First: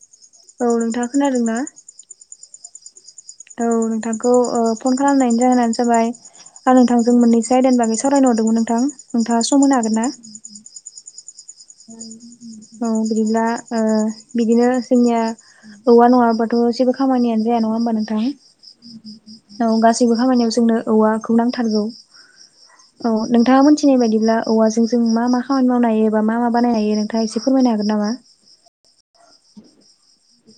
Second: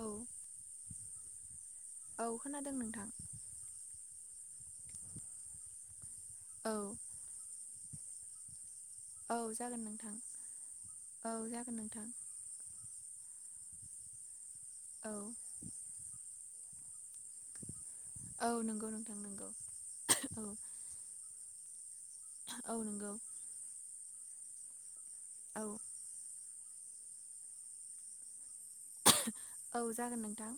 औ औ नोंथाङा खोनादों ना? औ खोनादों नोंथां औ नोंथांखौ ओ फन खालामनायनि जाहोनानो जाबाय आं औ नोंथांजों मोननैसै आयदानि बागै सावरायनो हरदोंमोन नोंथां औ नोंथाङा सम होनो जागोन हागोन ना? नोंथां औ जागोन नोंथां औ बिदिब्ला ओ बिदिनो औ जोंनिया औवा नङाब्लाथ' जेबो खामानिनो जाया नङा होमबा नों थां औ नंगौ नोंथां नंगौ औ गासैबो औ खामानियाव जोंनो औवाखौ नांथारगौ औ नंगौ नोंथाङा मोनथिनाय बायदिब्ला औवाजों जों मा मा औ खामानि मावनो हायो एबा मा मा बानायनो हायो नोंथाङा एसे फोरमायनो हागोन नामा? औ जागोन नोंथां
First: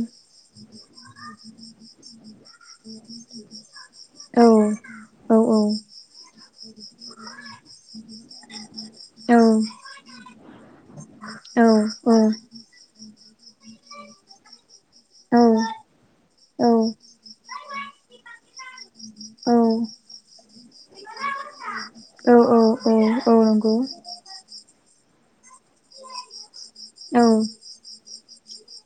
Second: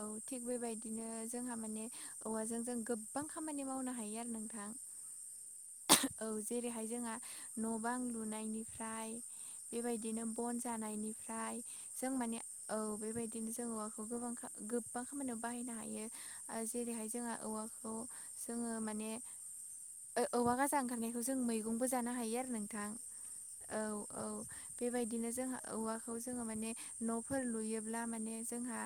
औ थिग बेबायदिनो जोंहा माने औवाजों जों गोबां खामानि मावनो हायो आरो औ नोंथां औ औ औ जेरैहाय जोंहा न' बां लुनायनिफ्राय औ बेबायदिनो बन जानायनिफ्राय औ जों माने औ बेबाय दिनो जों औवाखौ गोबां गोबां खामानियाव बाहायनो हायो औ जेरैहाय जोंहा औवाखौ जोङो माने औ औवा गाजा ओंखारनायखौ जों मैगंबो जानो औ हायो आरो नोंथां नंगौ औ औ बेबायदिनो जोंहा औवाखौ जोङो माने औ न'फोर लुयोब्ला माने जोंहा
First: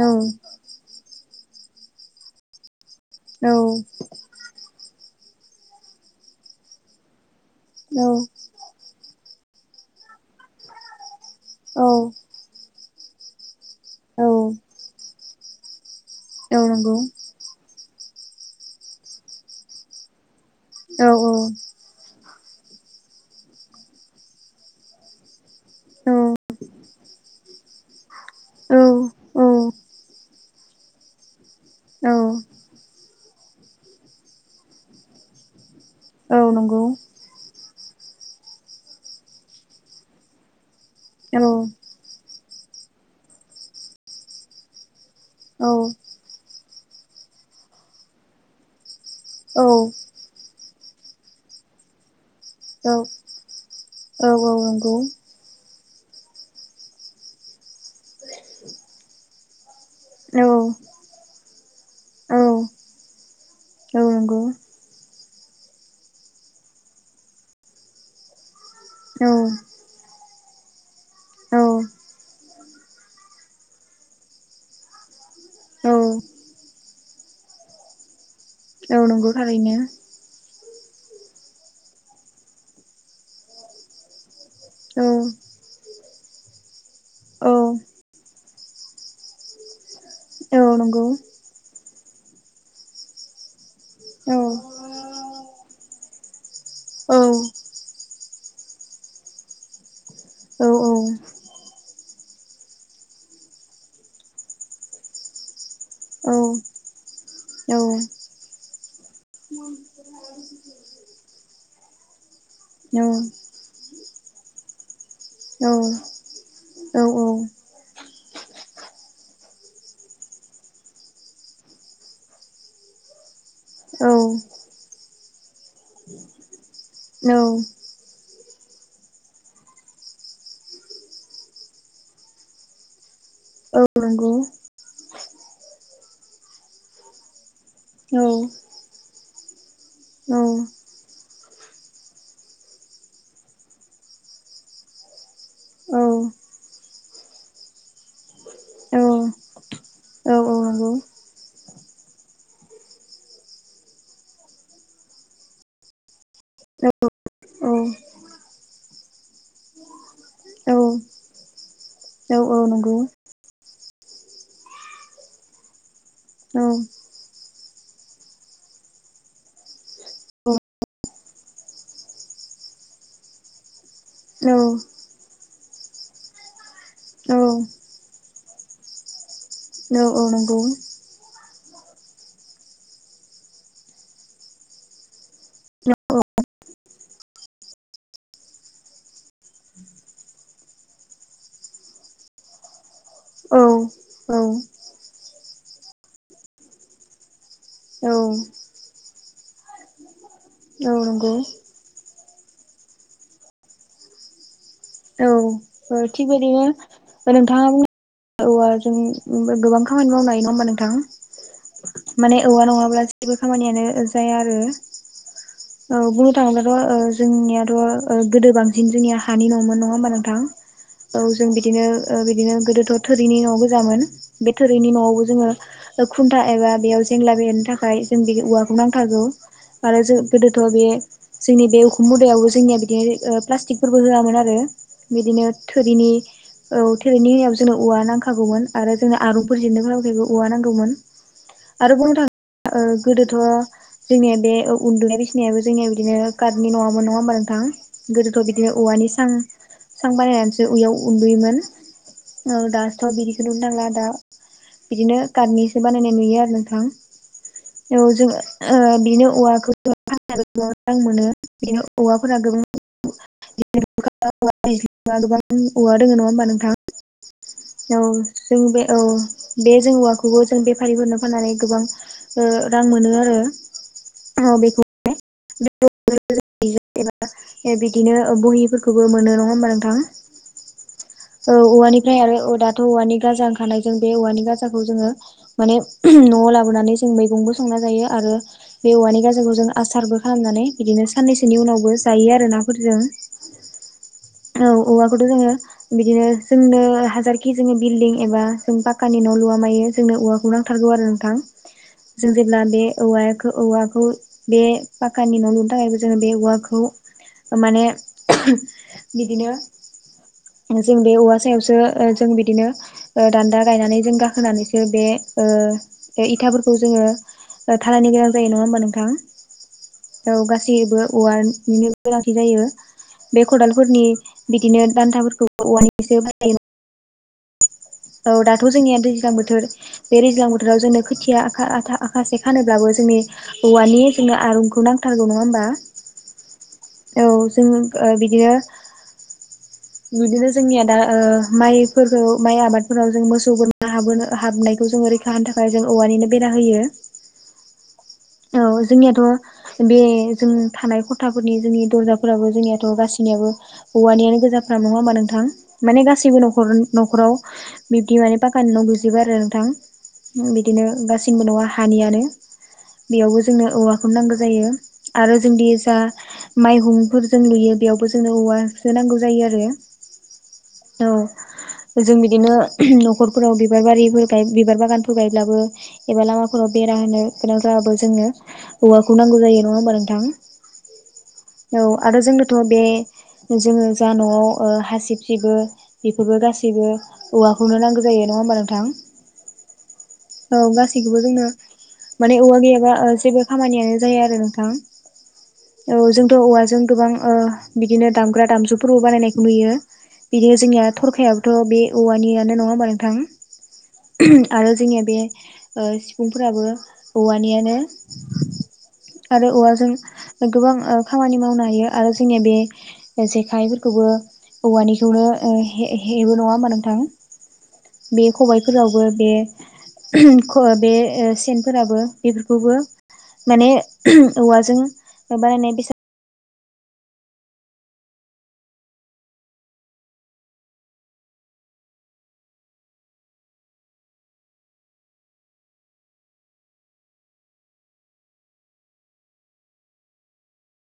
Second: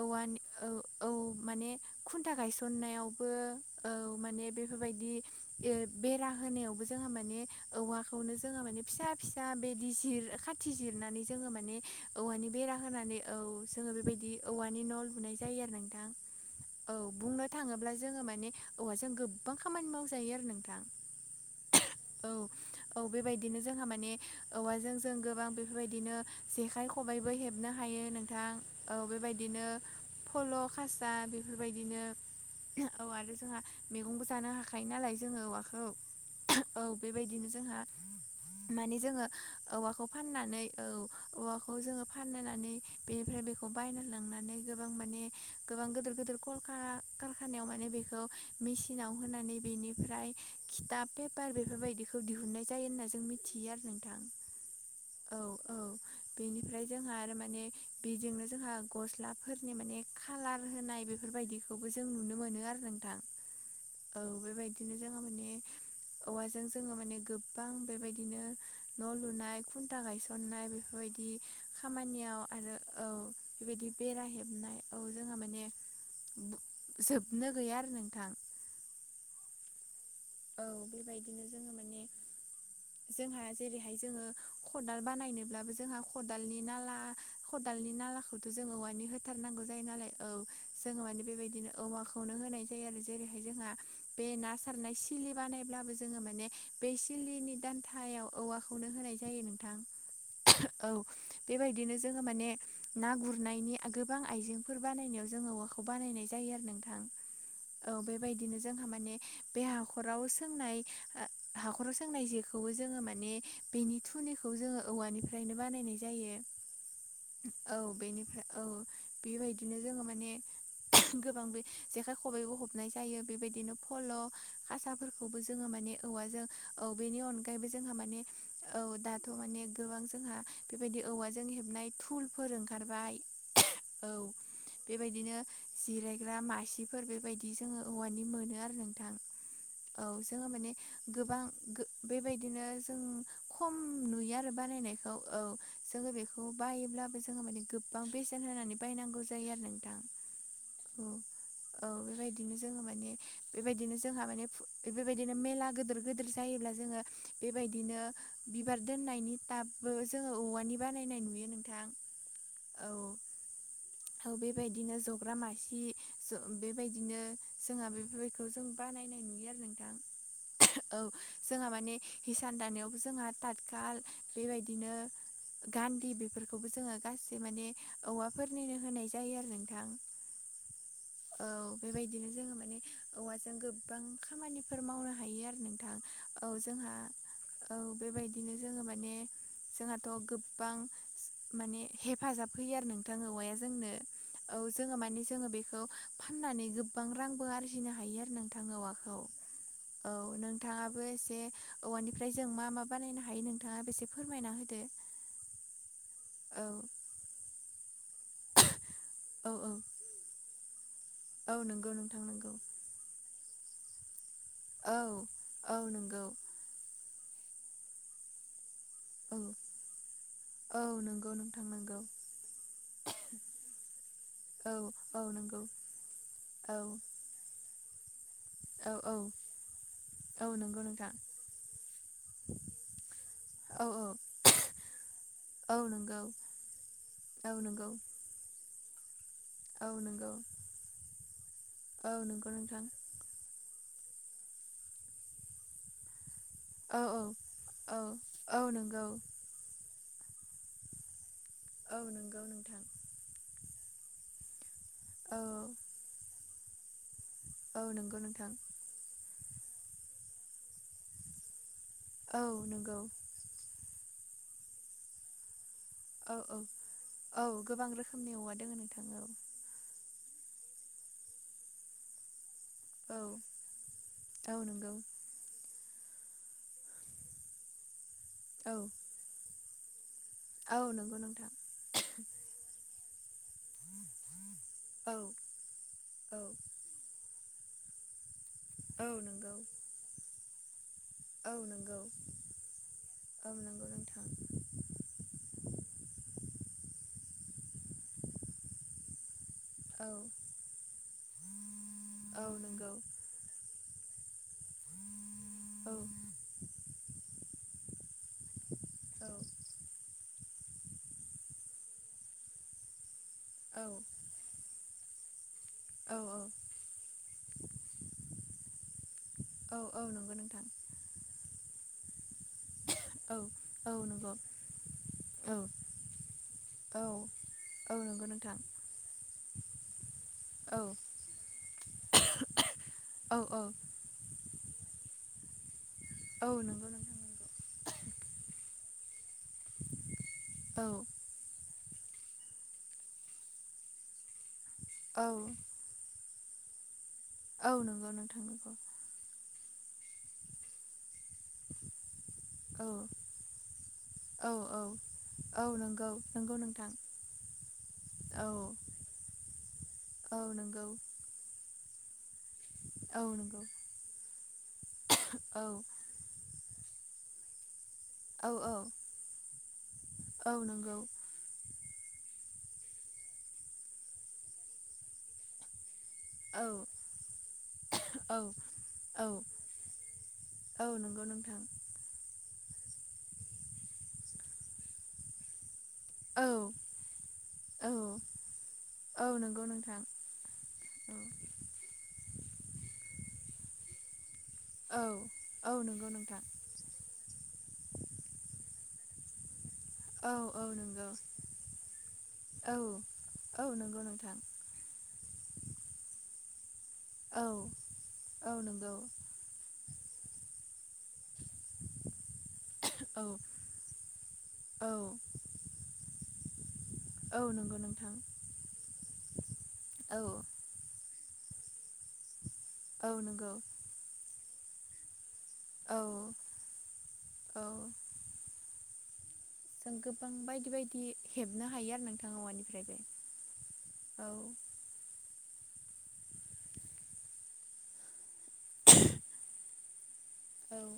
औ औ औ माने खुन्था गायसननायाव औ माने बेफोरबायदि बेरा होनायावबो जोंहा माने औ औवाखौनो जोङो माने फिसा फिसा बिदि जिर खाथि जिरनानै जोङो माने औ औवानि बेरा होनानै औ जोङो बेबायदि औवानि न' लुनाय जायो आरो नोंथां औ नंगौ बुंनो थाङोब्ला जोङो माने औवाजों गोबां खामानि मावजायो आरो नोंथां औ औ औ औ बेबायदिनो जोंहा माने औवाजों जों गोबां बे बेबायदिनो जेखाय खबाइबो हेबनो हायो नोंथां औ बेबाय दिनो फल खासा बेफोरबायदिनो औ आरो जोंहा मैगंबो जानो हाखायो नालाय जोङो औवाखौ औ बेबायदिनो जोंहा माने जोङो औवाखौ फाननानै औ औ नंगौ औ औवाखौ जोङो फाननानै बेनिफ्राय बेखौ बायना लांनानै गोबां माने गोबां गिदिर गिदिर कल कारखानायाव माने बेखौ मेसिनाव होनानै औ बेनि फ्राय खिथाब पेपार बेफोरबायदि खौ दिहुननाय जायो औ होनना जों मिथियो आरो नोंथां औ औ बेनिफ्राय जोंहा आरो माने बेजोंनो जोंहा गस्ला फोरनि माने खाालार होनाय बेफोरबायदिखौबो जों नुनो मोनो आरो नोंथां औ नंगौ बिदिनो जोङो माने औवाजों जोङो माने गोबां बेबायदिनो न' लुनाय खुन्था गायसननाय बेफोरबायदि खामानियाव आरो औ बेबायदि बेरा हेबनाय औ जोंहा माने बु जोबनो गैया आरो नोंथां औ नंगौ थारैनो औ बेबायदिनो जोङो माने जोंहा जेरैहाय जोङो खदाल औ बानायनोब्लाबो जोंहा खदालनि नाला औ खदालनि नालाखौथ जों औवानि होथारनांगौ जायो नालाय औ जोङो मानिे बेबायदिनो औवाखौनो होनाय जायो आरो जेरैहाय जोंहा बे औ ना सारनाय सि सिलि बानायब्लाबो जोङो माने बे औ सिलिनि दानथायाव औवाखौनो होनाय जायो नोंथां औ बेबायदिनो जोङो माने ना गुरनायनि गोबां आइजेंफोर बानायनायाव जोङो औवाखौ बानायनाय जायो आरो नोंथां औ बेबायदिनो जोंहा माने हा खराव सोंनाय हाखराव सोंनाय जेखौबो जोङो माने बेनि थुुनिखौ जोङो औवानिफ्रायनो बानायनाय जायो औ औ बेनिफ्राय औ बेबायदिनो जोङो माने गोबां बे जेखाइ खबाइबो हबनाय जायो बेबायदि बिदिनो औ फल औ खासाफोरखौबो जोङो माने औवाजों औ बेनि औ अनगायैबो जोंहा माने औ दाथ माने गोबां जोंहा बेबायदि औवाजों हेबनाय थुलफोर ओंखारबाय औ बेबायदिनो जिरायग्रा मासिफोर बेबायदि जोङो औ औवानि मोनो आरो नोंथां औ जोङो माने गोबां गो बेबायदिनो जों खम नुयो आरो बानायनायखौ औ औ जोङो बेखौ बायोब्लाबो जोङो माने गोबां बेसेन होनानै औ बायनांगौ जायो आरो नोंथां औ औ नंगौ औ बेबायदिनो जोङो माने बेबायदिनो जोंहा माने बेबायदिनो मेला गोदोर गोदोर जायोब्ला जोङो औ बेबायदिनो बिबार दोननायनि टाबबो जोंङो औ औवानि बानायनाय नुयो नोंथां औ औ नंगौ औ बेबायदिनो जग्रा मासि औ औ बेबायदिनो जोंहा बेफोरखौ जों बानायनाय नुयो आरो नोंथां औ औ जोंहा माने हिसान दानायावबो जोंहा ताथखाल बेबायदिनो गान्दि बेफोरखौबो जोंङो गासै औ माने औवाफोरनिनो होनाय जायो आरो नोंथां औ औ नंगौ औ बेबायदिनो जोंङो माने औवाजों गोबां खामानिफोर मावनो हायो आरो नोंथां औ जोंहा औ बेबायदिनो जोंङो माने जोंहाथ' गोबां माने हेफाजाब होयो आरो नोंथां औवाया जोंनो औ औ औ जोंङो मानिे जोंङो बेखौ फाननानै गोबां रांबो आरजिनो हायो आरो नोंथां औवाखौ औ नों औ नोंथांङाबो नंगौ एसे औवानिफ्राय जों मा मा बानायनो हायो नोंथांङा बेसे फोरमायना होदो औ थिग बिदिनो औ नोंथांङा औ जों औ औ गोबां खामानि मावनो हायो नंङा होमबा नोंथां औ नंगौ नोंथां माने नंगौ औवा नंङाब्ला जेबो खामानियानो जाया आरो औ औ अ नंगौ बुंनो थांङोब्लाथ जोंनियाथ' गोदो बांसिन जोंनिया औ हानि नंङामोन नंङा होमबा नोंथां औ नंगौ जों नोंथां बिदिनो नंगौ बिदिनो गोदोथ' थोरिनि न'आव गोजामोन बे औ थोरिनि औ न'आवबो जोंङो नंगौ खुन्था एबा औ बेयाव जेंला बेरनो थाखाय जों बे औवाखौ औ नांथारगौ औ आरो जों औ गोदोथ' नंगौ बे नोंथां जोंनि बे उखुम मुदायावबो जोंनिया बिदिनो औ औ प्लास्टिकफोरबो होआमोन आरो बिदिनो औ थोरिनि नंगौ औ थोरिनि औ होनायाव जों नंगौ औवा नांखागौमोन आरो जोंनो आरुफोर औ जेननोबोखौ नंगौ औवा नांगौमोन आरो औ बुंनो नंगौ थांङोब्ला नोंथां गोदोथ' जोंनिया बे उन्दुनाय बिसनायाबो जोंनिया बिदिनो कार्डनि औ नङामोन नङा औ होमबा नोंथां औ गोदोथ' औ बिदिनो नंगौ औवानि स सां बानायनानै उयाव उन्दुयोमोन औ नंगौ नोंथां दथ' बिदिखौ नुनो नांला दा बिदिनो औ कार्डनिसो बानायनाय नुयो आरो नोंथां औ नंगौ जोंङो नोंथां बेनो औवाखौ [unintelligible] मोजां मोनो बेनो औवाफोरा औ गोबां नंगौ [unintelligible] ओ औवा दोंङो नंङा औ होनोमबा औ नोंथां औ गोबां औ रोखोमनि औवा जों दोङो बे औ नोंथां बे जों औवाखौबो जों बेफारिफोरनो फाननानै गोबां रां मोनो औ औ आरो बेखौ नंगौ [unintelligible] बिदिनो औ बहिफोरखौबो मोनो नंङा होमबा नोंथां। औ नंगौ नोंथां औ औवानिफ्राय आरो दाथ' औवानि गाजा ओंखानायजों बे औवानि गा जाखौ जोंङो औ माने औ न'आव लाबोनानै जों मैगंबो संना जायो आरो बे औ औवानि नंगौ गाजांखौ जों आसारबो खालामनानै बिदिनो साननैसोनि उनावबो जायो आरो नाफोरजों गाब नंगौ नोंथां औ औवाखौथ' जोंङो। बिदिनो जोंनो हाजारखि जोंङो बिल्डिं एबा जों पाक्कानि न' लुवा मायो औ जोंनो औवाखौ नां थारगौ आरो नोंथां जों औ जेब्ला बे नंगौ औवाया औवाखौ बे पाकानि न' लुनो औ थाखायबो जोङो बे औवाखौ माने औ बिदिनो जों बे औवा सायावसो जों बिदिनो दान्दा औ गायनानै जों गाखो गाखोनो बे औ ओ खौ जोंङो थालायनो गोनां जायो नंङा होमबा नोंथां औ नंगौ औ नोंथां गासैबो औवानिनो गोनांथि जायो औ बे खदाल औ फोरनि नंगौ बिदिनो दान्थाफोरखौ औ औवानिसो बाहाय औ नंगौ औ नोंथां दाथ' जोंनिया दैज्लां बोथोर बे दैज्लां बोथोराव औ जोंनो खोथिया आखा आखासे खानोब्लाबो जोंनि औ औ औवानि जोंनो आरुंखौ नांथारगौ नङा होमबा? औ नंगौ नंगौ औ जों बिदिनो बिदिनो जोंनिया दा माइफोरखौ माइ आबादफोराव जों मोसौ गोरा हाबोनो हाबनाय खौ जोङो रैखा औ होनो थाखाय जों औवानिनो बेरा होयो औ नंगौ नोंथां। औ नंगौ जोंनियाथ' बे जों थानाय ख खथाफोरनि जोंनि दरजाफोराबो जोंनियाथ' औ गाससिनियाबो औवानियानो औ गोजाफ औ नङा हामा नोंथां औ माने नंगौ गासैबो नंगौ नखर नोंथां न'खराव बिब्दि माने औ पाकानि नं गैजोबा आरो नोंथां। औ नंगौ बिदिनो गासिनबो न'आ हानियानो औ बेयावबो नंगौ जोंनो औवाखौनो नांगौ जायो आरो औ जोंदि जा माइहंफोरजों लुयो बेयावबो जोंनो औ औ औवासो नांगौ जायो आरो औ नंगौ औ। जों बिदिनो न'खरफोराव बिबार बारिफोर बिबार बागानफोर गायब्लाबो। एबा औ लामाफोराव बेरा होनो गोनां जा जोंनो औ औवाखौ औ नांगौ जायो नङा होनबा औ नंगौ नोंथां नोंथां औ आरो जोंनोथ' बे जोङो जा न'आव हासिब सिबो बेफोरबो औ गासैबो औवाखौनो औ नांगौ जायो नङा होमबा नोंथां औ नंगौ नोंथां औ गासैखौबो जोंनो माने औवा गैयाबा जेबो खामानियानो जाया आरो नों थां औ औ नंगौ जोंथ' नोंथां औवाजों गोबां बिदिनो दामग्रा दामजुफोरबो बानायनायखौ नुयो औ बिदिनो औ जोंनिया नंगौ थरखाया थ' बे औवानियानो नङा औ होमबा नोंथां औ नंगौ नोंथां आरो जोंनिया बे सिफुंफोराबो औ औवानियानो औ नंगौ आरो औवाजों गोबां खामानि मावनो हायो आरो जोंनि बे। औ जेखाइफोरखौबो औ औवानिखौनो हे हेबो नङा होमबा नोंथां औ नंगौ नोंथां। बे खबायफोरावबो बे औ बे सेनफोराबो बेफोरखौबो औ नंगौ माने औवाजों बानायनाय बेसा औ औ जों गोबां बायदि बायदि हेबनो हायो आरो नोंथां औवानिफ्रायबो औ। औ